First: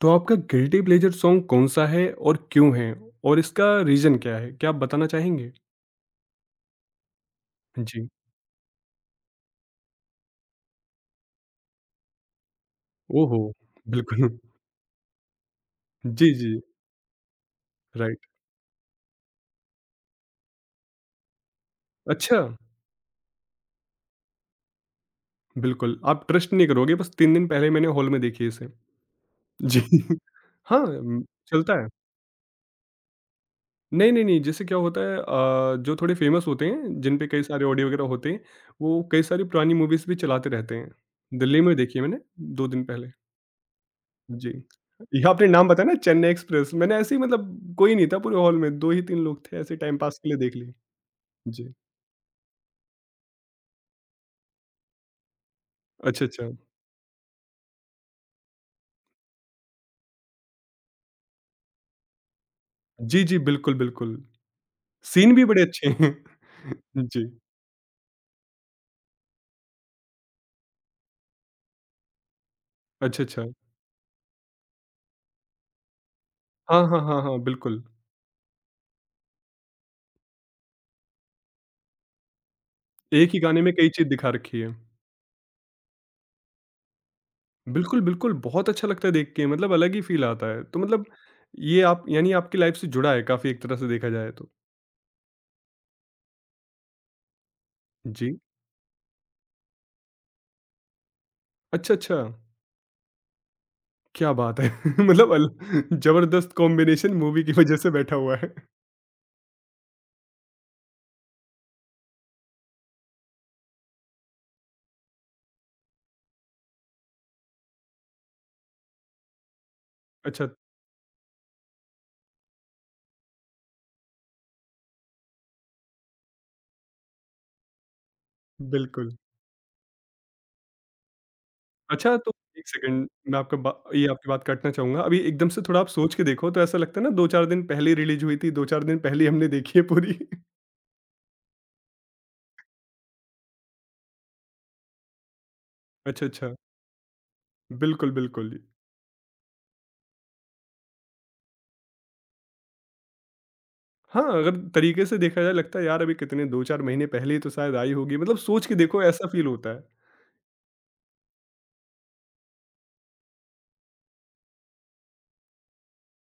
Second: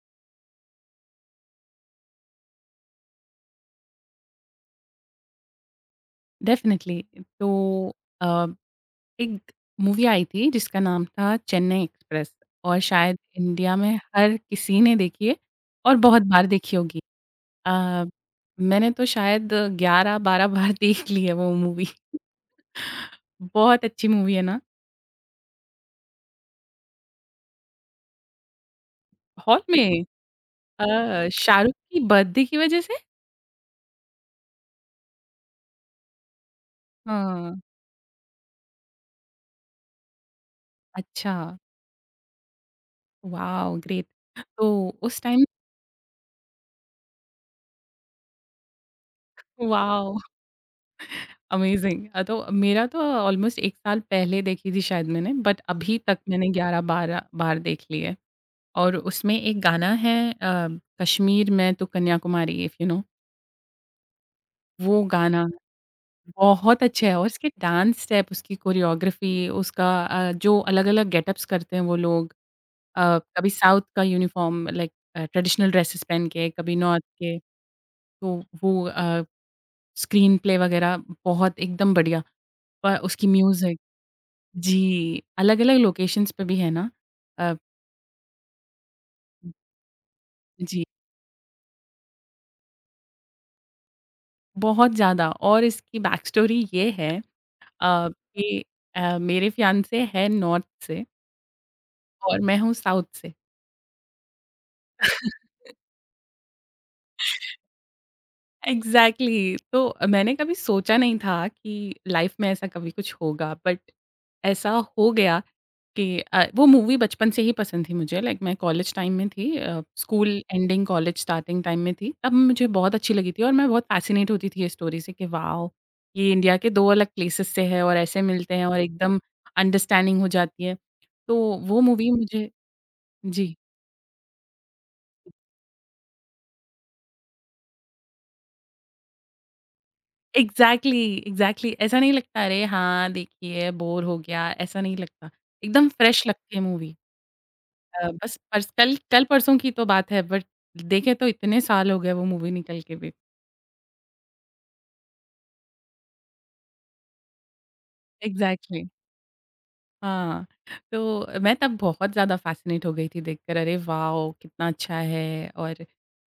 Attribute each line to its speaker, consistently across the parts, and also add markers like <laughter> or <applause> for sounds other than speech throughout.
Speaker 1: तो आपका guilty pleasure song कौन-सा है और क्यों है? और इसका रीज़न क्या है? क्या आप बताना चाहेंगे?
Speaker 2: डेफ़िनिटली। तो
Speaker 1: जी।
Speaker 2: अ, एक मूवी आई थी जिसका नाम था चेन्नई एक्सप्रेस, और शायद
Speaker 1: ओहो!
Speaker 2: इंडिया में
Speaker 1: बिल्कुल। <laughs>
Speaker 2: हर किसी ने देखी है और बहुत
Speaker 1: जी,
Speaker 2: बार
Speaker 1: जी,
Speaker 2: देखी होगी। अ,
Speaker 1: राइट।
Speaker 2: मैंने तो शायद 11-12 बार <laughs> देख ली है वो मूवी।
Speaker 1: अच्छा,
Speaker 2: <laughs> बहुत अच्छी मूवी है ना?
Speaker 1: बिल्कुल, आप ट्रस्ट नहीं करोगे बस 3 दिन पहले मैंने हॉल में देखी इसे।
Speaker 2: हॉल
Speaker 1: जी।
Speaker 2: में?
Speaker 1: <laughs> हाँ,
Speaker 2: <laughs> शाहरुख़
Speaker 1: चलता है।
Speaker 2: की बर्थडे की वज़ह से?
Speaker 1: नहीं, नहीं, नहीं, जैसे क्या होता है जो थोड़े फेमस होते हैं, जिन पे कई
Speaker 2: हाँ,
Speaker 1: सारे ऑडियो वगैरह होते हैं, वो कई सारी पुरानी मूवीज़ भी चलाते रहते हैं।
Speaker 2: अच्छा,
Speaker 1: दिल्ली में देखी है मैंने 2 दिन पहले।
Speaker 2: Wow great.
Speaker 1: जी।
Speaker 2: तो उस
Speaker 1: यहाँ
Speaker 2: टाइम
Speaker 1: आपने नाम बताया ना चेन्नई एक्सप्रेस, मैंने ऐसे ही मतलब कोई नहीं था पूरे हॉल में, 2 ही 3 लोग थे, ऐसे टाइम
Speaker 2: वॉव!
Speaker 1: पास के लिए देख लिए। जी।
Speaker 2: अमेज़िंग। तो मेरा तो ऑलमोस्ट 1 साल पहले देखी थी शायद मैंने, बट अभी तक
Speaker 1: अच्छा,
Speaker 2: मैंने
Speaker 1: अच्छा।
Speaker 2: 11-12 बार देख ली है। और उसमें एक गाना है कश्मीर में तो कन्याकुमारी, इफ यू नो
Speaker 1: जी, जी, बिल्कुल, बिल्कुल।
Speaker 2: वो
Speaker 1: सीन भी
Speaker 2: गाना
Speaker 1: बड़े अच्छे हैं। <laughs>
Speaker 2: बहुत अच्छा है। और
Speaker 1: जी।
Speaker 2: उसके डांस स्टेप, उसकी कोरियोग्राफी, उसका जो अलग-अलग गेटअप्स करते हैं वो लोग,
Speaker 1: अच्छा, अच्छा।
Speaker 2: कभी साउथ का यूनिफ़ॉर्म लाइक ट्रेडिशनल ड्रेसेस पहन के, कभी
Speaker 1: हाँ, हाँ,
Speaker 2: नॉर्थ
Speaker 1: हाँ,
Speaker 2: के।
Speaker 1: हाँ, बिल्कुल।
Speaker 2: तो वो स्क्रीन प्ले वगैरह बहुत एकदम बढ़िया। प उसकी
Speaker 1: एक ही गाने में
Speaker 2: म्यूज़िक।
Speaker 1: कई चीज़ दिखा रखी है।
Speaker 2: जी, अलग-अलग लोकेशंस पे भी है ना? अ,
Speaker 1: बिल्कुल, बिल्कुल, बहुत अच्छा लगता है देख के, मतलब अलग ही फ़ील आता है। तो
Speaker 2: जी,
Speaker 1: मतलब ये आप यानी आपकी लाइफ़ से जुड़ा है काफ़ी एक तरह से देखा जाए तो।
Speaker 2: बहुत ज़्यादा। और इसकी बैक स्टोरी ये है
Speaker 1: जी।
Speaker 2: कि मेरे फियांसे है नॉर्थ से
Speaker 1: अच्छा, अच्छा,
Speaker 2: और मैं हूँ साउथ से।
Speaker 1: क्या बात है! <laughs> मतलब अल ज़बरदस्त कॉम्बिनेशन मूवी की वजह से बैठा हुआ है।
Speaker 2: एग्ज़ैक्टली, तो मैंने कभी सोचा नहीं था कि लाइफ़ में ऐसा कभी कुछ होगा बट ऐसा हो गया। कि वो मूवी बचपन से ही पसंद थी मुझे। लाइक मैं कॉलेज टाइम में थी, स्कूल
Speaker 1: अच्छा
Speaker 2: एंडिंग कॉलेज स्टार्टिंग टाइम में थी, तब मुझे बहुत अच्छी लगी थी और मैं बहुत फ़ैसिनेट होती थी ये स्टोरी से कि वॉव! ये इंडिया के 2 अलग प्लेसेस से है और ऐसे मिलते हैं और
Speaker 1: बिल्कुल।
Speaker 2: एकदम अंडरस्टैंडिंग हो जाती है। तो वो मूवी
Speaker 1: अच्छा तो
Speaker 2: मुझे।
Speaker 1: 1 सेकंड मैं
Speaker 2: जी।
Speaker 1: आपका बा ये आपकी बात काटना चाहूँगा। अभी एकदम से थोड़ा आप सोच के देखो तो ऐसा लगता है ना 2-4 दिन पहले ही रिलीज़ हुई थी, 2-4 दिन पहले ही हमने देखी है पूरी। <laughs>
Speaker 2: एग्ज़ैक्टली, एग्ज़ैक्टली, ऐसा नहीं लगता, अरे हाँ, देखिए बोर हो गया, ऐसा नहीं लगता। एकदम फ्रेश
Speaker 1: अच्छा, अच्छा।
Speaker 2: लगती है मूवी।
Speaker 1: बिल्कुल,
Speaker 2: बस
Speaker 1: बिल्कुल।
Speaker 2: पर्स कल कल-परसों की तो बात है बट देखे तो इतने साल हो गए वो मूवी निकल के भी।
Speaker 1: हाँ, अगर तरीके से देखा जाए लगता है यार अभी कितने 2-4 महीने पहले ही तो शायद आई होगी। मतलब सोच के
Speaker 2: एग्ज़ैक्टली।
Speaker 1: देखो ऐसा फ़ील होता है।
Speaker 2: हाँ, तो मैं तब बहुत ज़्यादा फ़ैसिनेट हो गई थी देखकर अरे वॉव! कितना अच्छा है, और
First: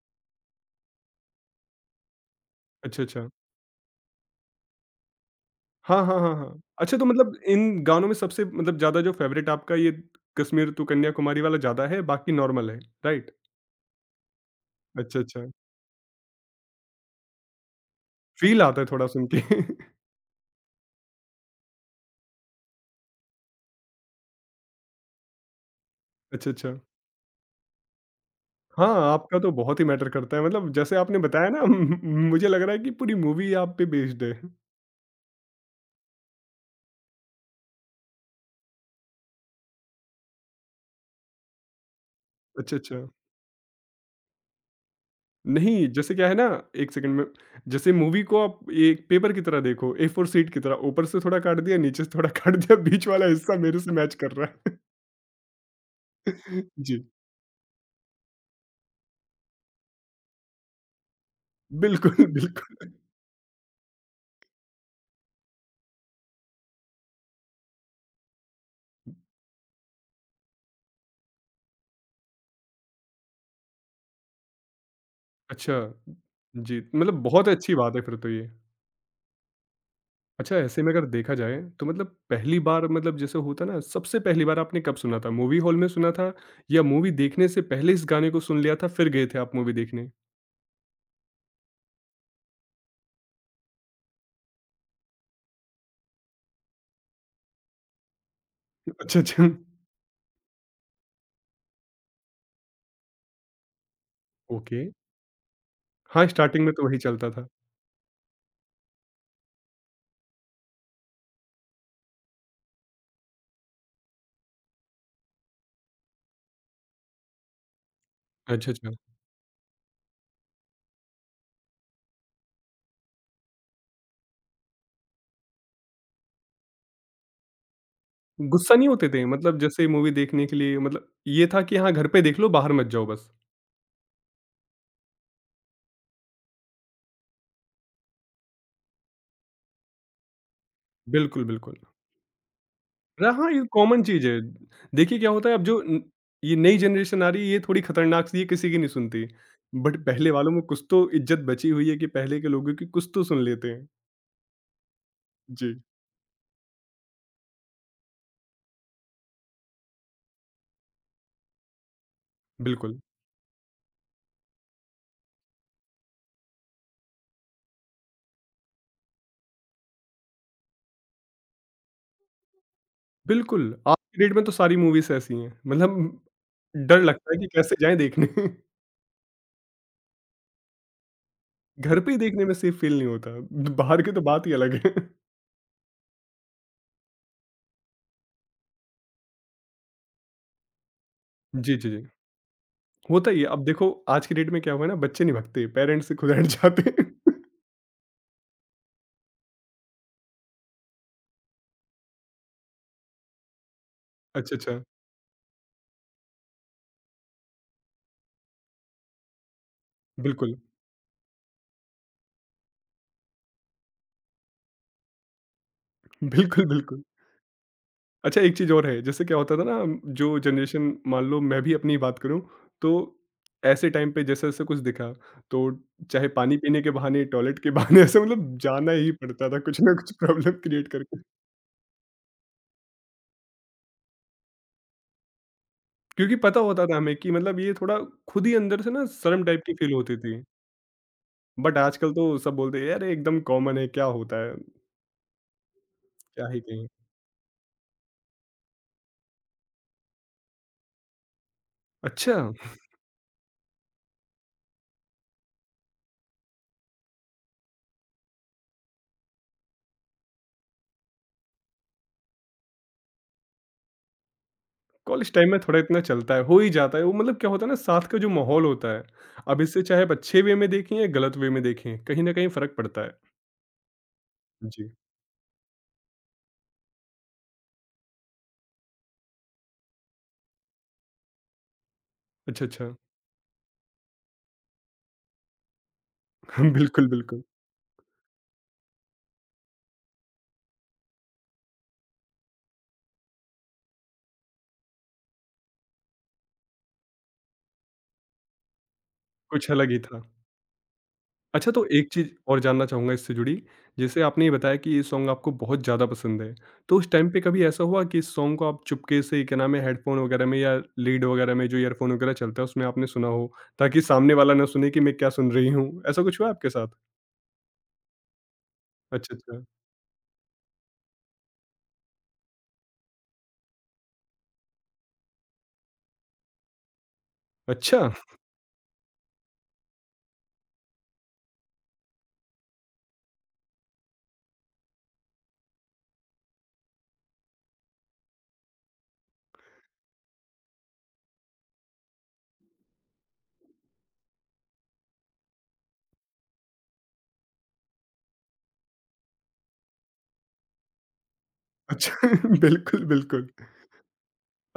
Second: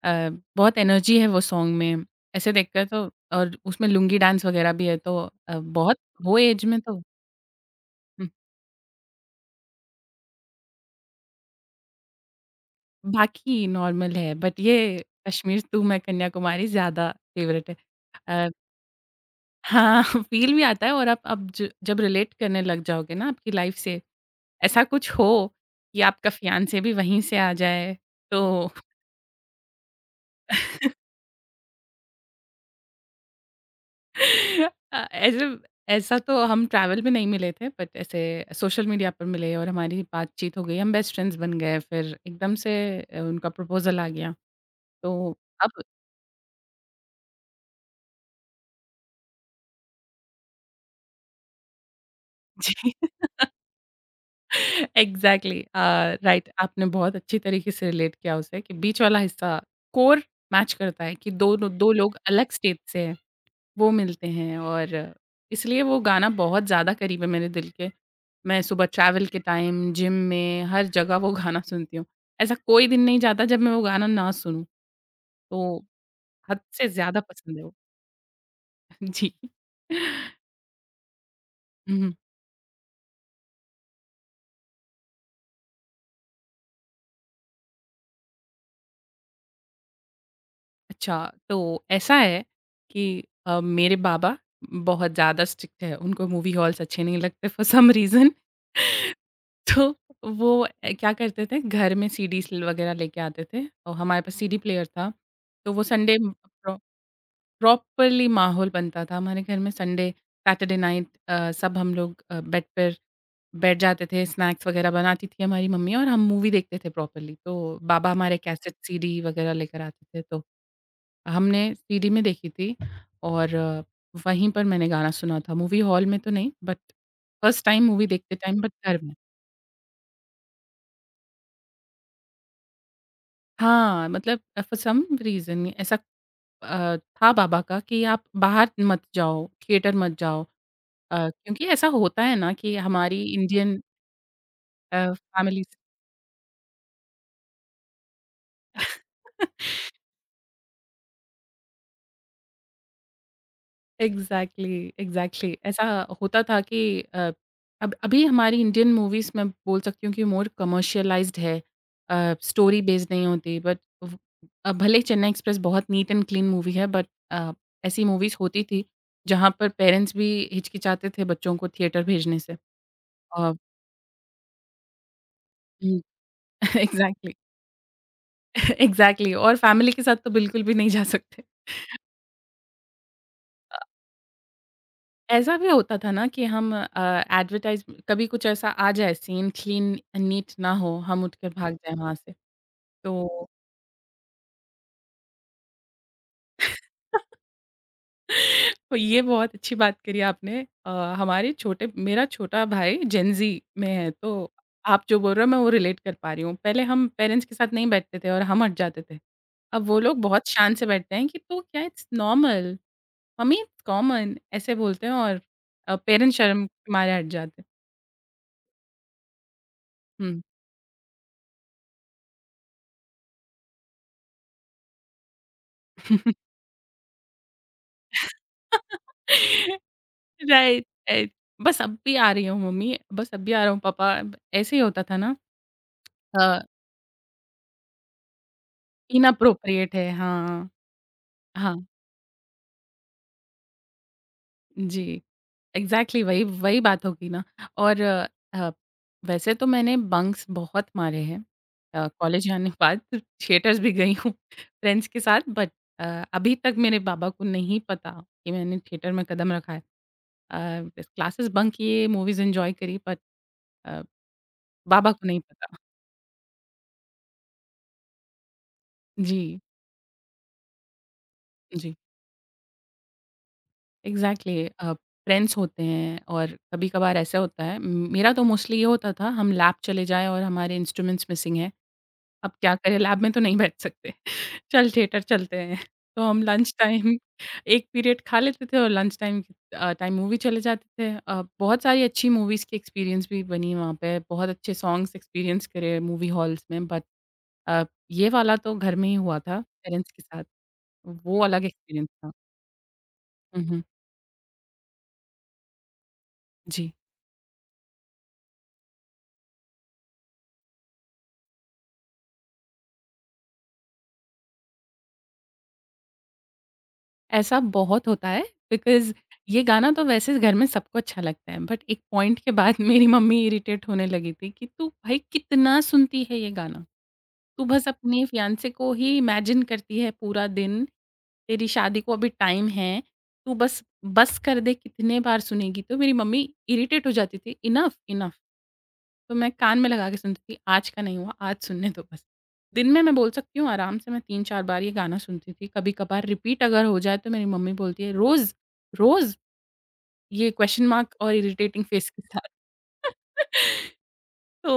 Speaker 2: अ, बहुत एनर्जी है वो सॉन्ग में। ऐसे देखकर
Speaker 1: अच्छा,
Speaker 2: तो।
Speaker 1: अच्छा।
Speaker 2: और उसमें लुंगी डांस वग़ैरह भी है, तो बहुत।
Speaker 1: हाँ, हाँ, हाँ,
Speaker 2: वो
Speaker 1: हाँ।
Speaker 2: एज में
Speaker 1: अच्छा
Speaker 2: तो।
Speaker 1: तो मतलब इन गानों में
Speaker 2: हुँ,
Speaker 1: सबसे मतलब ज़्यादा जो फ़ेवरेट आपका ये कश्मीर टू कन्याकुमारी वाला ज़्यादा है, बाकी नॉर्मल है, राइट?
Speaker 2: बाकी नॉर्मल है बट ये
Speaker 1: अच्छा, अच्छा।
Speaker 2: कश्मीर टू मैं कन्याकुमारी ज़्यादा फ़ेवरेट है। हाँ,
Speaker 1: फ़ील आता है थोड़ा सुन के। <laughs>
Speaker 2: <laughs> फ़ील भी आता है और आप अब ज जब रिलेट करने लग जाओगे ना आपकी लाइफ़ से, ऐसा कुछ हो कि आपका
Speaker 1: अच्छा,
Speaker 2: फियांसे
Speaker 1: अच्छा।
Speaker 2: भी वहीं से आ जाए, तो
Speaker 1: हाँ, आपका तो बहुत ही मैटर करता है मतलब जैसे आपने बताया ना <laughs> मुझे लग रहा है कि पूरी मूवी आप पे बेस्ड है।
Speaker 2: ऐसे ऐसा तो हम ट्रैवल में नहीं मिले थे बट ऐसे सोशल मीडिया पर मिले और हमारी बातचीत हो गई, हम बेस्ट फ्रेंड्स बन गए फिर एकदम से
Speaker 1: अच्छा, अच्छा।
Speaker 2: उनका प्रपोजल आ गया। तो अब।
Speaker 1: नहीं, जैसे क्या है ना 1 सेकंड में जैसे मूवी को आप एक पेपर की तरह देखो, ए 4 शीट की तरह ऊपर से थोड़ा काट दिया, नीचे से थोड़ा <laughs> काट दिया, बीच वाला
Speaker 2: <laughs>
Speaker 1: हिस्सा मेरे से मैच कर रहा है।
Speaker 2: जी, एग्जैक्टली राइट,
Speaker 1: <laughs>
Speaker 2: आपने
Speaker 1: जी,
Speaker 2: बहुत अच्छी तरीके से रिलेट किया उसे कि बीच वाला हिस्सा कोर मैच करता है, कि दो दो
Speaker 1: बिल्कुल,
Speaker 2: लोग अलग स्टेट
Speaker 1: बिल्कुल।
Speaker 2: से हैं, वो मिलते हैं और इसलिए वो गाना बहुत ज़्यादा करीब है मेरे दिल के। मैं सुबह ट्रैवल के टाइम, जिम में, हर जगह वो गाना सुनती हूँ। ऐसा कोई दिन नहीं जाता जब मैं वो गाना ना सुनूँ,
Speaker 1: अच्छा,
Speaker 2: तो हद
Speaker 1: जी
Speaker 2: से ज़्यादा
Speaker 1: मतलब बहुत
Speaker 2: पसंद है वो।
Speaker 1: अच्छी बात है फिर तो ये।
Speaker 2: <laughs> जी।
Speaker 1: अच्छा ऐसे में अगर देखा जाए तो मतलब
Speaker 2: हुँ,
Speaker 1: पहली बार मतलब जैसे होता ना सबसे पहली बार आपने कब सुना था? मूवी हॉल में सुना था या मूवी देखने से पहले इस गाने को सुन लिया था फिर गए थे आप मूवी देखने?
Speaker 2: अच्छा तो ऐसा है कि मेरे बाबा बहुत ज़्यादा स्ट्रिक्ट है, उनको मूवी हॉल्स अच्छे नहीं लगते फॉर सम रीज़न। <laughs>
Speaker 1: अच्छा, अच्छा।
Speaker 2: तो वो क्या करते थे घर में सीडीज़ वग़ैरह लेके आते थे और हमारे पास सीडी
Speaker 1: ओके।
Speaker 2: प्लेयर था। तो वो संडे
Speaker 1: हाँ, स्टार्टिंग में
Speaker 2: प्रो
Speaker 1: तो वही चलता था।
Speaker 2: प्रॉपरली माहौल बनता था हमारे घर में। संडे, सैटरडे नाइट सब हम लोग बेड पर बैठ जाते थे, स्नैक्स वग़ैरह बनाती थी हमारी मम्मी और हम मूवी देखते थे प्रॉपरली। तो बाबा हमारे
Speaker 1: अच्छा,
Speaker 2: कैसेट
Speaker 1: अच्छा।
Speaker 2: सीडी वग़ैरह लेकर आते थे, तो हमने सीडी में देखी थी। और वहीं पर मैंने गाना सुना था। मूवी हॉल में तो नहीं बट फर्स्ट टाइम मूवी देखते टाइम बट
Speaker 1: गुस्सा नहीं
Speaker 2: घर
Speaker 1: होते
Speaker 2: में।
Speaker 1: थे? मतलब जैसे मूवी देखने के लिए मतलब ये था कि हाँ, घर पे देख लो बाहर मत जाओ बस।
Speaker 2: हाँ, मतलब फ़ॉर सम रीज़न ऐसा था बाबा का कि आप बाहर मत जाओ, थिएटर मत जाओ।
Speaker 1: बिल्कुल,
Speaker 2: क्योंकि
Speaker 1: बिल्कुल।
Speaker 2: ऐसा होता है ना कि हमारी
Speaker 1: र हाँ, ये
Speaker 2: इंडियन
Speaker 1: कॉमन चीज़ है। देखिए क्या होता है अब
Speaker 2: फैमिलीज़।
Speaker 1: जो न ये नई जनरेशन आ रही है ये थोड़ी खतरनाक सी है किसी की नहीं सुनती। बट पहले वालों में कुछ तो इज़्ज़त बची हुई है कि पहले के लोगों की कुछ तो सुन लेते हैं।
Speaker 2: Exactly, exactly. <laughs>
Speaker 1: जी,
Speaker 2: ऐसा होता था कि अ, अब अभी हमारी इंडियन मूवीज़ मैं बोल सकती हूँ कि मोर कमर्शियलाइज़्ड है। स्टोरी
Speaker 1: बिल्कुल।
Speaker 2: बेस्ड नहीं होती। बट व भले ही चेन्नई एक्सप्रेस बहुत नीट एंड क्लीन मूवी है, बट अ, ऐसी मूवीज़ होती थी, जहाँ पर पेरेंट्स भी हिचकिचाते थे बच्चों को थिएटर भेजने से। अ,
Speaker 1: बिल्कुल, आज की डेट में तो सारी मूवीज़ ऐसी हैं।
Speaker 2: हुँ,
Speaker 1: मतलब डर लगता
Speaker 2: एग्ज़ैक्टली,
Speaker 1: है कि कैसे जाएँ देखने। <laughs>
Speaker 2: एग्ज़ैक्टली। <laughs> <laughs> और फैमिली के साथ तो बिल्कुल भी नहीं जा सकते।
Speaker 1: घर पे ही देखने में सेफ फील नहीं होता।
Speaker 2: अ,
Speaker 1: बाहर की तो बात ही अलग है। <laughs>
Speaker 2: ऐसा भी होता था ना कि हम एडवर्टाइज़ कभी कुछ ऐसा आ जाए, सीन क्लीन नीट ना हो, हम उठकर भाग
Speaker 1: जी, जी,
Speaker 2: जाएँ
Speaker 1: जी।
Speaker 2: वहाँ से।
Speaker 1: होता ही है।
Speaker 2: तो
Speaker 1: अब देखो आज की डेट में क्या हुआ है ना बच्चे नहीं भगते, पेरेंट्स से खुद हट जाते हैं। <laughs>
Speaker 2: <laughs> तो ये बहुत अच्छी बात करी आपने। अ, हमारे छोटे मेरा छोटा भाई जेन ज़ी में है, तो
Speaker 1: अच्छा, अच्छा।
Speaker 2: आप जो बोल रहे हो मैं वो रिलेट कर पा रही हूँ। पहले हम पेरेंट्स के साथ नहीं बैठते थे और हम हट जाते थे। अब वो लोग बहुत
Speaker 1: बिल्कुल।
Speaker 2: शान से बैठते हैं कि तो क्या, it's normal. Mummy it's common ऐसे बोलते हैं, और पेरेंट्स शर्म
Speaker 1: बिल्कुल,
Speaker 2: के
Speaker 1: बिल्कुल।
Speaker 2: मारे हट जाते हैं।
Speaker 1: अच्छा एक चीज़ और है, जैसे क्या होता था ना जो
Speaker 2: हुँ।
Speaker 1: जनरेशन मान लो मैं भी अपनी बात करूँ, तो ऐसे टाइम पे जैसा-जैसा कुछ दिखा, तो चाहे पानी पीने के बहाने, टॉयलेट के बहाने ऐसे मतलब जाना ही पड़ता था
Speaker 2: <laughs>
Speaker 1: कुछ ना कुछ प्रॉब्लम
Speaker 2: राइट,
Speaker 1: क्रिएट करके।
Speaker 2: राइट। बस अब भी आ रही हूँ मम्मी, बस अब भी आ रहा हूँ पापा, ऐसे ही होता था ना।
Speaker 1: क्योंकि
Speaker 2: अ,
Speaker 1: पता होता था हमें कि मतलब ये थोड़ा खुद ही अंदर से ना शर्म टाइप की फील
Speaker 2: इनअप्रोप्रिएट है,
Speaker 1: होती थी।
Speaker 2: हाँ,
Speaker 1: बट
Speaker 2: हाँ,
Speaker 1: आजकल तो सब बोलते हैं, "अरे! एकदम कॉमन है, क्या होता है?
Speaker 2: जी। एग्ज़ैक्टली, वही
Speaker 1: क्या ही
Speaker 2: वही
Speaker 1: कहें।"
Speaker 2: बात होगी ना। और अ, वैसे तो मैंने बंक्स बहुत मारे हैं,
Speaker 1: अच्छा।
Speaker 2: कॉलेज जाने के बाद थिएटर्स भी गई हूँ फ्रेंड्स के साथ, बट अभी तक मेरे पापा को नहीं पता कि मैंने थिएटर में कदम रखा है। अ, क्लासेस बंक किए, मूवीज़ एन्जॉय करी, बट अ, बाबा को
Speaker 1: कॉलेज
Speaker 2: नहीं
Speaker 1: टाइम में
Speaker 2: पता।
Speaker 1: थोड़ा इतना चलता है, हो ही जाता है। वो मतलब क्या होता है ना साथ का जो माहौल होता है,
Speaker 2: जी,
Speaker 1: अब इससे चाहे आप अच्छे वे में देखें या गलत वे में
Speaker 2: जी,
Speaker 1: देखें, कहीं न कहीं फ़र्क पड़ता है।
Speaker 2: एग्ज़ैक्टली।
Speaker 1: जी।
Speaker 2: फ्रेंड्स होते हैं और कभी-कभार ऐसा होता है, म मेरा तो मोस्टली ये होता था हम लैब चले जाएँ और हमारे इंस्ट्रूमेंट्स मिसिंग हैं। अब
Speaker 1: अच्छा,
Speaker 2: क्या
Speaker 1: अच्छा।
Speaker 2: करें, लैब में तो नहीं बैठ सकते। <laughs> चल, थिएटर चलते हैं। तो हम लंच
Speaker 1: <laughs> बिल्कुल,
Speaker 2: टाइम <laughs>
Speaker 1: बिल्कुल।
Speaker 2: एक पीरियड खा लेते थे और लंच टाइम अ, टाइम मूवी चले जाते थे। बहुत सारी अच्छी मूवीज़ की एक्सपीरियंस भी बनी वहाँ पे। बहुत अच्छे सॉन्ग्स एक्सपीरियंस करे मूवी हॉल्स में, बट अ, ये वाला तो घर में ही हुआ था
Speaker 1: कुछ अलग ही
Speaker 2: पेरेंट्स के
Speaker 1: था।
Speaker 2: साथ, वो अलग
Speaker 1: अच्छा तो
Speaker 2: एक्सपीरियंस
Speaker 1: एक चीज़
Speaker 2: था।
Speaker 1: और जानना चाहूँगा इससे जुड़ी,
Speaker 2: हुँ, हुँ।
Speaker 1: जैसे आपने ये बताया कि ये सॉन्ग आपको बहुत ज़्यादा पसंद है,
Speaker 2: जी,
Speaker 1: तो उस टाइम पे कभी ऐसा हुआ कि इस सॉन्ग को आप चुपके से क्या नाम है हेडफ़ोन वगैरह में या लीड वगैरह में जो ईयरफ़ोन वगैरह चलता है उसमें आपने सुना हो, ताकि सामने वाला ना सुने कि मैं क्या सुन रही हूँ? ऐसा कुछ हुआ आपके साथ?
Speaker 2: ऐसा बहुत होता है बिकॉज़
Speaker 1: अच्छा, अच्छा।
Speaker 2: ये गाना तो वैसे घर में सबको अच्छा लगता है, बट एक पॉइंट के बाद <laughs> मेरी मम्मी इरिटेट होने लगी थी कि तू भाई कितना सुनती है ये गाना? तू बस
Speaker 1: अच्छा!
Speaker 2: अपने फियांसे को ही इमेजिन करती है पूरा दिन, तेरी शादी को अभी टाइम है, तू बस बस कर दे, कितने बार सुनेगी? तो मेरी मम्मी इरिटेट हो जाती थी, इनफ, इनफ। तो मैं कान में लगा के सुनती थी, आज का नहीं हुआ, आज सुनने दो बस। दिन में मैं बोल सकती हूँ आराम से मैं 3-4 बार ये गाना सुनती थी, कभी-कभार रिपीट अगर हो जाए तो मेरी मम्मी बोलती है, "रोज़, रोज़ ये क्वेश्चन मार्क और इरिटेटिंग फेस के
Speaker 1: अच्छा
Speaker 2: साथ।"
Speaker 1: <laughs> बिल्कुल, बिल्कुल।
Speaker 2: <laughs>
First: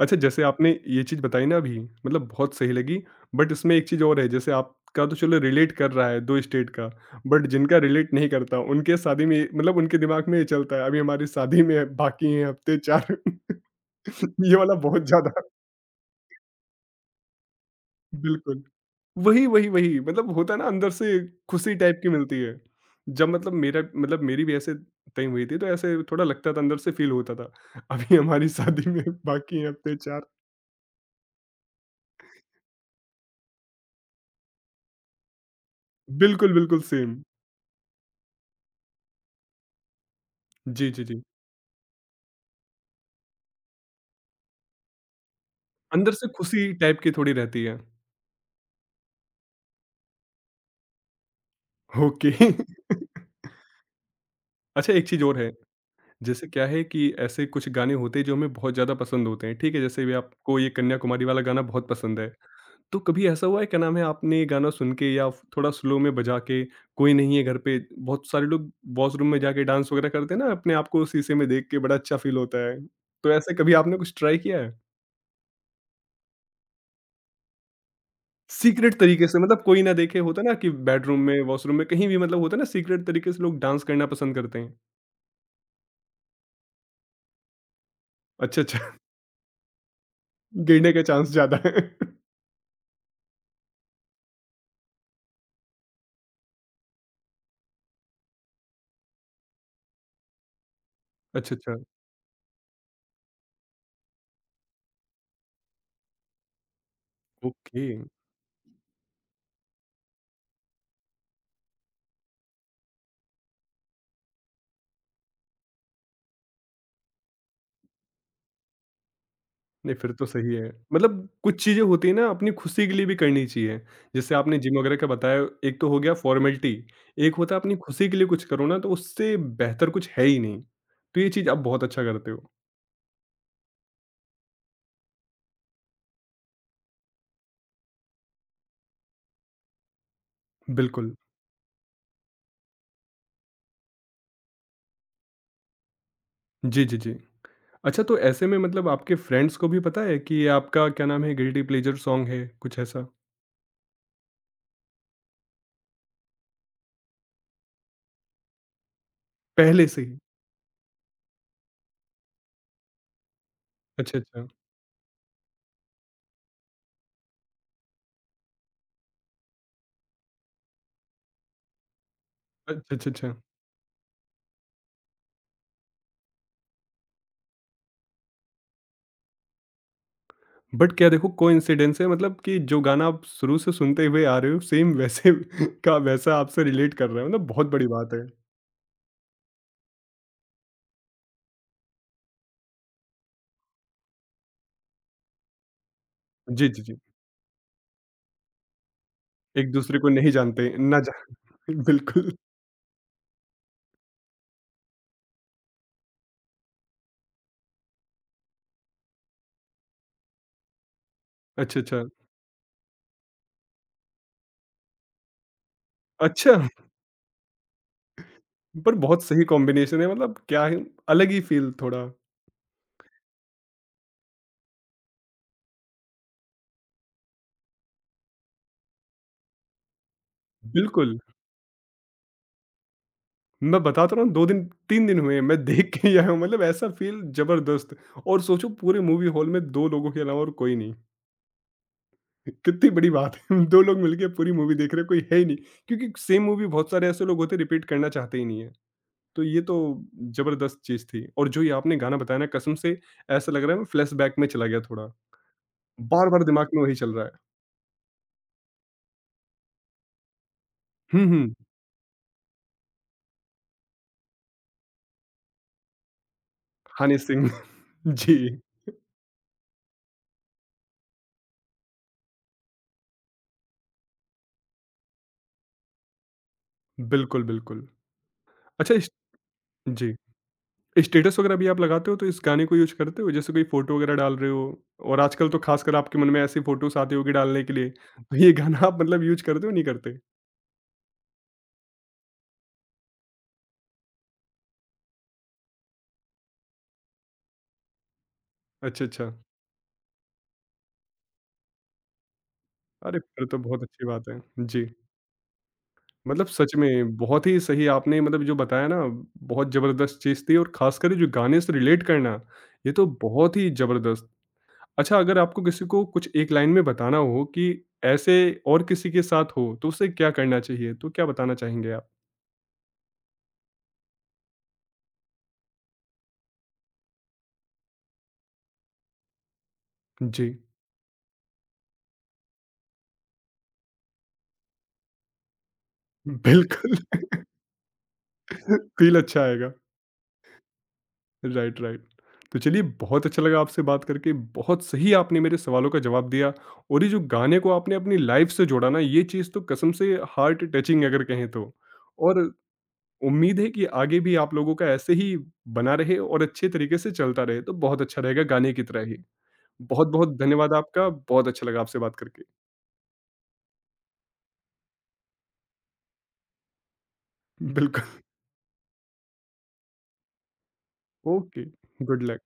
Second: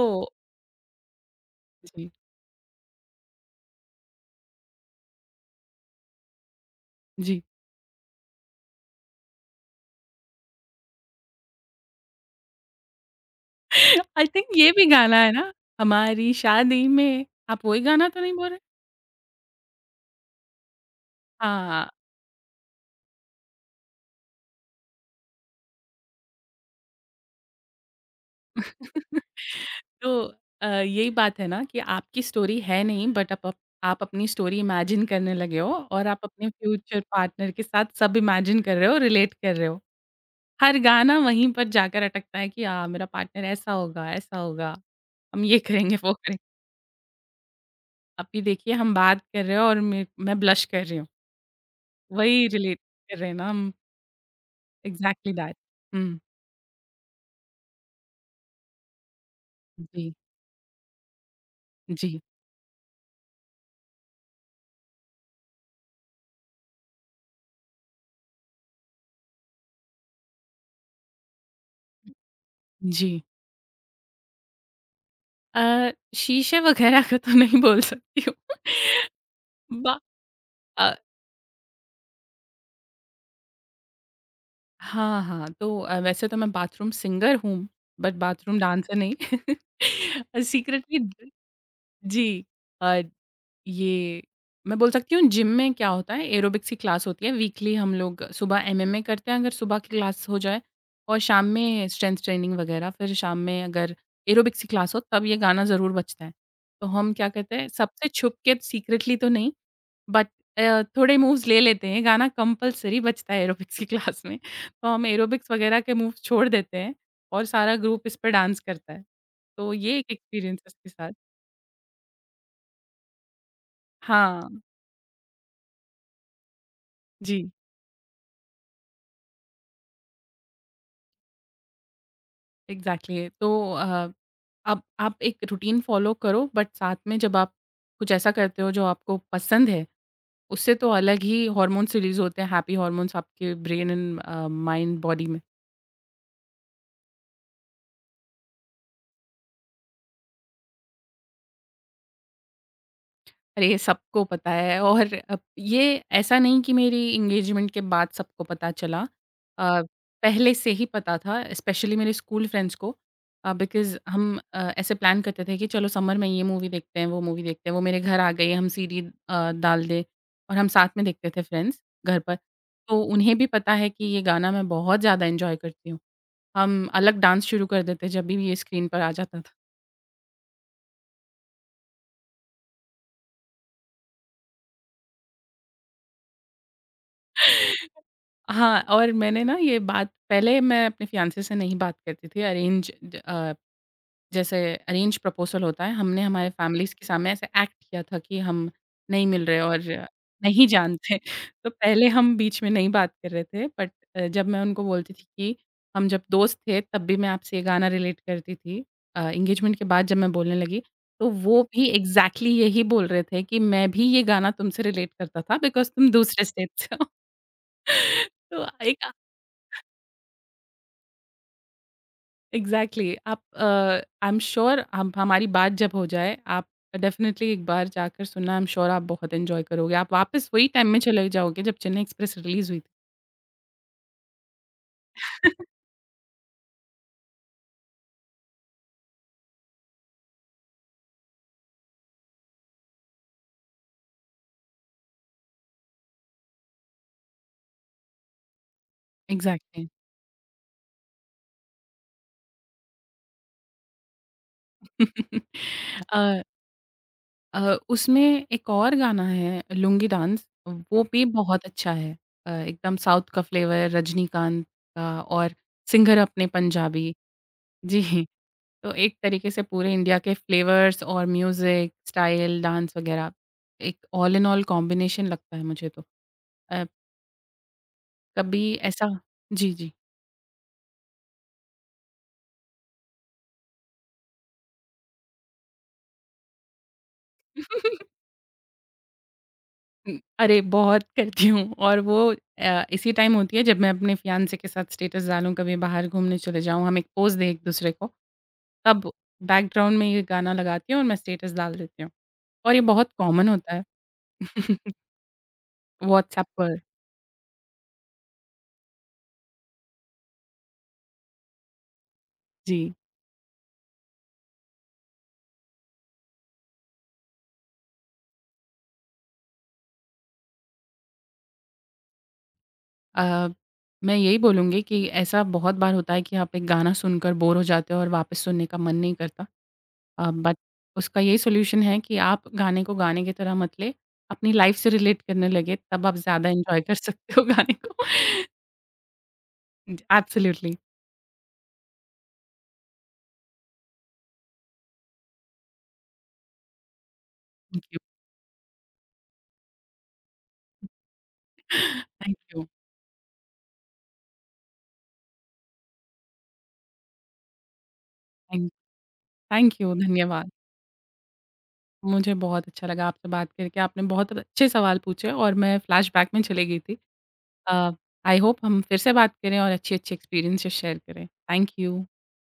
Speaker 1: अच्छा जैसे आपने ये चीज़ बताई ना अभी,
Speaker 2: जी,
Speaker 1: मतलब बहुत सही लगी, बट इसमें एक चीज़ और है जैसे आपका तो चलो रिलेट कर रहा है 2 स्टेट का,
Speaker 2: जी।
Speaker 1: बट जिनका रिलेट नहीं करता उनके शादी में मतलब उनके दिमाग में ये चलता है अभी हमारी शादी में है बाकी हैं हफ्ते 4
Speaker 2: <laughs> आई
Speaker 1: <laughs>
Speaker 2: थिंक
Speaker 1: ये
Speaker 2: ये
Speaker 1: वाला
Speaker 2: भी
Speaker 1: बहुत
Speaker 2: गाना है
Speaker 1: ज़्यादा
Speaker 2: ना, हमारी शादी में आप वही गाना तो नहीं बोल रहे?
Speaker 1: बिल्कुल। वही, वही, वही मतलब होता है ना अंदर से खुशी
Speaker 2: हाँ।
Speaker 1: टाइप की मिलती है। जब मतलब मेरा मतलब मेरी भी ऐसे तय हुई थी तो ऐसे थोड़ा लगता था अंदर से फील होता था, अभी हमारी शादी में बाकी हैं
Speaker 2: <laughs>
Speaker 1: हफ्ते
Speaker 2: तो
Speaker 1: 4
Speaker 2: यही बात है ना कि आपकी स्टोरी है नहीं बट आप अपनी स्टोरी इमेजिन करने लगे हो और आप अपने
Speaker 1: बिल्कुल, बिल्कुल
Speaker 2: फ्यूचर
Speaker 1: सेम।
Speaker 2: पार्टनर के साथ सब इमेजिन कर रहे हो, रिलेट कर रहे हो। हर
Speaker 1: जी, जी,
Speaker 2: गाना
Speaker 1: जी।
Speaker 2: वहीं पर जाकर अटकता है कि हाँ, मेरा पार्टनर ऐसा होगा, हम ये करेंगे, वो
Speaker 1: अंदर से
Speaker 2: करेंगे।
Speaker 1: खुशी टाइप की थोड़ी रहती है।
Speaker 2: अभी देखिए हम बात कर रहे हो और मैं ब्लश कर रही हूँ।
Speaker 1: ओके।
Speaker 2: वही
Speaker 1: <laughs>
Speaker 2: रिलेट कर रहे हैं ना हम,
Speaker 1: अच्छा एक चीज़
Speaker 2: एग्ज़ैक्टली
Speaker 1: और है,
Speaker 2: दैट। हुँ,
Speaker 1: जैसे क्या है कि ऐसे कुछ गाने होते हैं जो हमें बहुत ज़्यादा पसंद होते हैं, ठीक है? जैसे भी
Speaker 2: जी,
Speaker 1: आपको ये कन्याकुमारी वाला गाना बहुत
Speaker 2: जी,
Speaker 1: पसंद है। तो कभी ऐसा हुआ है क्या नाम है आपने ये गाना सुन के या फ थोड़ा स्लो में बजा के, कोई नहीं है घर पे, बहुत सारे लोग वॉशरूम में जाके डांस वगैरह करते हैं ना, अपने आप को शीशे में देख के बड़ा अच्छा फ़ील होता है।
Speaker 2: जी।
Speaker 1: तो ऐसे कभी आपने कुछ ट्राई किया है?
Speaker 2: शीशे वगैरह का तो नहीं बोल सकती हूँ।
Speaker 1: सीक्रेट
Speaker 2: <laughs>
Speaker 1: तरीके से मतलब कोई ना
Speaker 2: बा
Speaker 1: देखे होता है ना कि
Speaker 2: अ,
Speaker 1: बेडरूम में, वॉशरूम में कहीं भी मतलब होता है ना सीक्रेट तरीके से लोग डांस करना पसंद करते हैं।
Speaker 2: हाँ, हाँ, तो वैसे तो मैं बाथरूम सिंगर हूँ, बट बाथरूम
Speaker 1: अच्छा, अच्छा
Speaker 2: डांसर नहीं। <laughs>
Speaker 1: <laughs> गिरने
Speaker 2: सीक्रेटली
Speaker 1: का चांस
Speaker 2: ज
Speaker 1: ज़्यादा है। <laughs>
Speaker 2: जी। अ, ये मैं बोल सकती हूँ, जिम में क्या होता है एरोबिक्स की क्लास होती है वीकली, हम लोग सुबह एमएमए करते हैं अगर सुबह की क्लास हो जाए, और शाम
Speaker 1: अच्छा, अच्छा
Speaker 2: में स्ट्रेंथ ट्रेनिंग वगैरह, फिर शाम में अगर एरोबिक्स की क्लास हो तब ये गाना ज़रूर बजता है। तो हम क्या कहते हैं,
Speaker 1: ओके।
Speaker 2: सबसे छुप के सीक्रेटली तो नहीं बट थोड़े मूव्स ले लेते हैं, गाना कंपल्सरी बजता है एरोबिक्स की क्लास में। तो हम एरोबिक्स वगैरह के मूव्स छोड़ देते हैं और सारा ग्रुप इस पे डांस करता है। तो
Speaker 1: नहीं
Speaker 2: ये एक
Speaker 1: फिर तो सही
Speaker 2: एक्सपीरियंस
Speaker 1: है।
Speaker 2: इसके साथ।
Speaker 1: मतलब कुछ चीज़ें होती है ना अपनी खुशी के लिए भी करनी चाहिए। जैसे
Speaker 2: हाँ,
Speaker 1: आपने जिम वगैरह का बताया एक तो हो गया फॉर्मेलिटी, एक
Speaker 2: जी,
Speaker 1: होता है अपनी खुशी के लिए कुछ करो ना तो उससे बेहतर कुछ है ही नहीं। तो ये चीज़ आप बहुत अच्छा करते हो।
Speaker 2: एग्ज़ैक्टली। तो अब आप एक रूटीन फ़ॉलो करो बट साथ में जब आप कुछ ऐसा करते हो जो आपको पसंद है, उससे तो
Speaker 1: बिल्कुल।
Speaker 2: अलग ही हॉर्मोन्स रिलीज़ होते हैं, हैप्पी हॉर्मोन्स आपके ब्रेन एंड माइंड बॉडी में।
Speaker 1: जी, जी, जी। अच्छा, तो ऐसे में मतलब आपके फ्रेंड्स को भी पता है कि ये आपका क्या नाम है गिल्टी प्लेज़र सॉन्ग है, कुछ ऐसा?
Speaker 2: अरे! सबको पता है, और अब ये ऐसा नहीं कि मेरी एंगेजमेंट के बाद सबको पता चला। अ,
Speaker 1: पहले से ही?
Speaker 2: पहले से ही पता था, स्पेशली मेरे स्कूल फ्रेंड्स को, बिकॉज़
Speaker 1: अच्छा,
Speaker 2: हम
Speaker 1: अच्छा।
Speaker 2: ऐसे प्लान करते थे कि चलो समर में ये मूवी देखते हैं, वो मूवी देखते हैं। वो मेरे घर आ गए, हम सीडी डाल दें, और हम साथ में देखते थे फ्रेंड्स घर पर।
Speaker 1: अच्छा,
Speaker 2: तो
Speaker 1: अच्छा, अच्छा।
Speaker 2: उन्हें भी पता है कि ये गाना मैं बहुत ज़्यादा एन्जॉय करती हूँ। हम अलग डांस शुरू कर देते जब भी ये स्क्रीन पर आ जाता था।
Speaker 1: बट क्या देखो कोइंसिडेंस है मतलब कि जो गाना आप शुरू से सुनते हुए आ रहे हो सेम वैसे <laughs> का वैसा आपसे रिलेट कर रहा है, मतलब बहुत बड़ी
Speaker 2: <laughs>
Speaker 1: बात है।
Speaker 2: हाँ, और मैंने ना ये बात, पहले मैं अपने फियांसे से नहीं बात करती थी अरेंज जैसे अरेंज प्रपोज़ल होता है, हमने हमारे
Speaker 1: जी, जी,
Speaker 2: फैमिलीज़
Speaker 1: जी।
Speaker 2: के सामने ऐसे एक्ट किया था कि हम नहीं मिल रहे और
Speaker 1: एक-दूसरे को नहीं
Speaker 2: नहीं
Speaker 1: जानते, ना
Speaker 2: जानते। <laughs> तो
Speaker 1: जान <laughs>
Speaker 2: पहले
Speaker 1: बिल्कुल।
Speaker 2: हम बीच में नहीं बात कर रहे थे, बट जब मैं उनको बोलती थी कि हम जब दोस्त थे तब भी मैं आपसे ये गाना रिलेट करती थी, एंगेजमेंट के बाद जब मैं बोलने लगी, तो वो
Speaker 1: अच्छा,
Speaker 2: भी
Speaker 1: अच्छा।
Speaker 2: एग्ज़ैक्टली यही बोल रहे थे कि मैं भी ये गाना तुमसे रिलेट करता था बिकॉज़ तुम दूसरे
Speaker 1: अच्छा!
Speaker 2: स्टेट से हो। <laughs> तो
Speaker 1: पर
Speaker 2: एक,
Speaker 1: बहुत सही कॉम्बिनेशन है मतलब क्या है अलग ही फ़ील थोड़ा।
Speaker 2: एग्ज़ैक्टली। आप आई एम श्योर, हम हमारी बात जब हो जाए, आप डेफ़िनिटली एक बार जाकर सुनना, आई एम श्योर आप बहुत एन्जॉय करोगे। आप वापस वही टाइम में
Speaker 1: बिल्कुल।
Speaker 2: चले जाओगे जब चेन्नई एक्सप्रेस रिलीज़ हुई थी।
Speaker 1: मैं बताता रहा हूँ 2 दिन 3 दिन हुए हैं, मैं
Speaker 2: <laughs>
Speaker 1: देख के ही आया हूँ मतलब ऐसा फ़ील ज़बरदस्त और सोचो पूरे मूवी हॉल में 2 लोगों के अलावा और कोई नहीं। कितनी बड़ी बात है <laughs> 2 लोग मिलके पूरी मूवी देख रहे हैं, कोई है ही नहीं क्योंकि सेम मूवी बहुत सारे ऐसे लोग होते हैं रिपीट करना चाहते ही नहीं है। तो ये तो
Speaker 2: एग्ज़ैक्टली।
Speaker 1: ज़बरदस्त चीज़ थी और जो ये आपने गाना बताया ना कसम से ऐसा लग रहा है मैं फ्लैशबैक में चला गया थोड़ा।
Speaker 2: <laughs> अ
Speaker 1: बार-बार दिमाग में वही चल रहा है।
Speaker 2: उसमें एक और गाना है लुंगी डांस, वो भी
Speaker 1: हुँ, हुँ,
Speaker 2: बहुत अच्छा है। एकदम साउथ का फ्लेवर रजनीकांत का, और सिंगर अपने पंजाबी।
Speaker 1: हनी सिंह <laughs>
Speaker 2: जी।
Speaker 1: जी,
Speaker 2: तो एक तरीके से पूरे इंडिया के फ्लेवर्स और म्यूज़िक, स्टाइल, डांस वगैरह, एक ऑल इन ऑल कॉम्बिनेशन लगता है मुझे तो। अ,
Speaker 1: बिल्कुल, बिल्कुल।
Speaker 2: कभी
Speaker 1: अच्छा इस
Speaker 2: ऐसा। जी, जी।
Speaker 1: जी। स्टेटस वगैरह भी आप लगाते हो तो इस गाने को यूज करते हो? जैसे कोई फोटो वगैरह डाल रहे हो और आजकल तो खासकर आपके मन में ऐसी फोटोस आती होगी डालने के लिए,
Speaker 2: <laughs>
Speaker 1: तो ये गाना आप मतलब यूज करते हो नहीं करते?
Speaker 2: हुँ, अरे! बहुत करती हूँ, और वो इसी टाइम होती है जब मैं अपने फियांसे के साथ स्टेटस डालूँ, कभी बाहर घूमने चले जाऊँ, हम एक पोज़ दें एक-दूसरे को,
Speaker 1: अच्छा,
Speaker 2: तब
Speaker 1: अच्छा।
Speaker 2: बैकग्राउंड में ये गाना लगाती हूँ और मैं स्टेटस डाल देती हूँ, और ये बहुत
Speaker 1: अरे! फिर
Speaker 2: कॉमन
Speaker 1: तो
Speaker 2: होता
Speaker 1: बहुत
Speaker 2: है,
Speaker 1: अच्छी बात है। जी,
Speaker 2: <laughs> व्हाट्सऐप
Speaker 1: मतलब सच
Speaker 2: पर।
Speaker 1: में बहुत ही सही आपने मतलब जो बताया ना बहुत ज़बरदस्त चीज़ थी और खासकर जो गाने से रिलेट करना,
Speaker 2: जी।
Speaker 1: ये तो बहुत ही ज़बरदस्त। अच्छा अगर आपको किसी को कुछ एक लाइन में बताना हो कि ऐसे और किसी के साथ हो, तो उसे क्या करना चाहिए? तो क्या बताना चाहेंगे आप?
Speaker 2: अ, मैं यही बोलूँगी कि ऐसा बहुत बार होता है कि आप एक गाना सुनकर बोर हो जाते हो और वापस सुनने का मन नहीं करता।
Speaker 1: जी,
Speaker 2: बट उसका यही सॉल्यूशन है कि आप गाने को गाने की तरह मत लें, अपनी लाइफ़ से रिलेट करने लगे, तब आप ज़्यादा एन्जॉय कर
Speaker 1: बिल्कुल।
Speaker 2: <laughs> सकते हो
Speaker 1: <laughs>
Speaker 2: गाने को। <laughs>
Speaker 1: फ़ील अच्छा आएगा।
Speaker 2: एब्सोल्युटली।
Speaker 1: Right, right. तो चलिए बहुत अच्छा लगा आपसे बात करके, बहुत सही आपने मेरे सवालों का जवाब दिया और ये जो गाने को
Speaker 2: थैंक
Speaker 1: आपने
Speaker 2: यू।
Speaker 1: अपनी लाइफ़ से जोड़ा ना ये चीज़ तो कसम से हार्ट टचिंग अगर कहें तो।
Speaker 2: थैंक
Speaker 1: और
Speaker 2: यू,
Speaker 1: उम्मीद है कि आगे भी आप लोगों का ऐसे ही बना रहे और अच्छे तरीके से चलता रहे तो बहुत अच्छा रहेगा
Speaker 2: थैंक
Speaker 1: गाने की तरह ही।
Speaker 2: थैंक यू,
Speaker 1: बहुत-बहुत
Speaker 2: धन्यवाद।
Speaker 1: धन्यवाद आपका, बहुत अच्छा लगा आपसे बात
Speaker 2: मुझे
Speaker 1: करके।
Speaker 2: बहुत अच्छा लगा आपसे बात करके, आपने बहुत अच्छे सवाल पूछे और मैं फ्लैशबैक में चली गई थी। अ,
Speaker 1: बिल्कुल,
Speaker 2: आई होप हम फिर से बात करें और अच्छे-अच्छे एक्सपीरियंसेस शेयर करें।
Speaker 1: Okay,
Speaker 2: thank you.
Speaker 1: Good luck.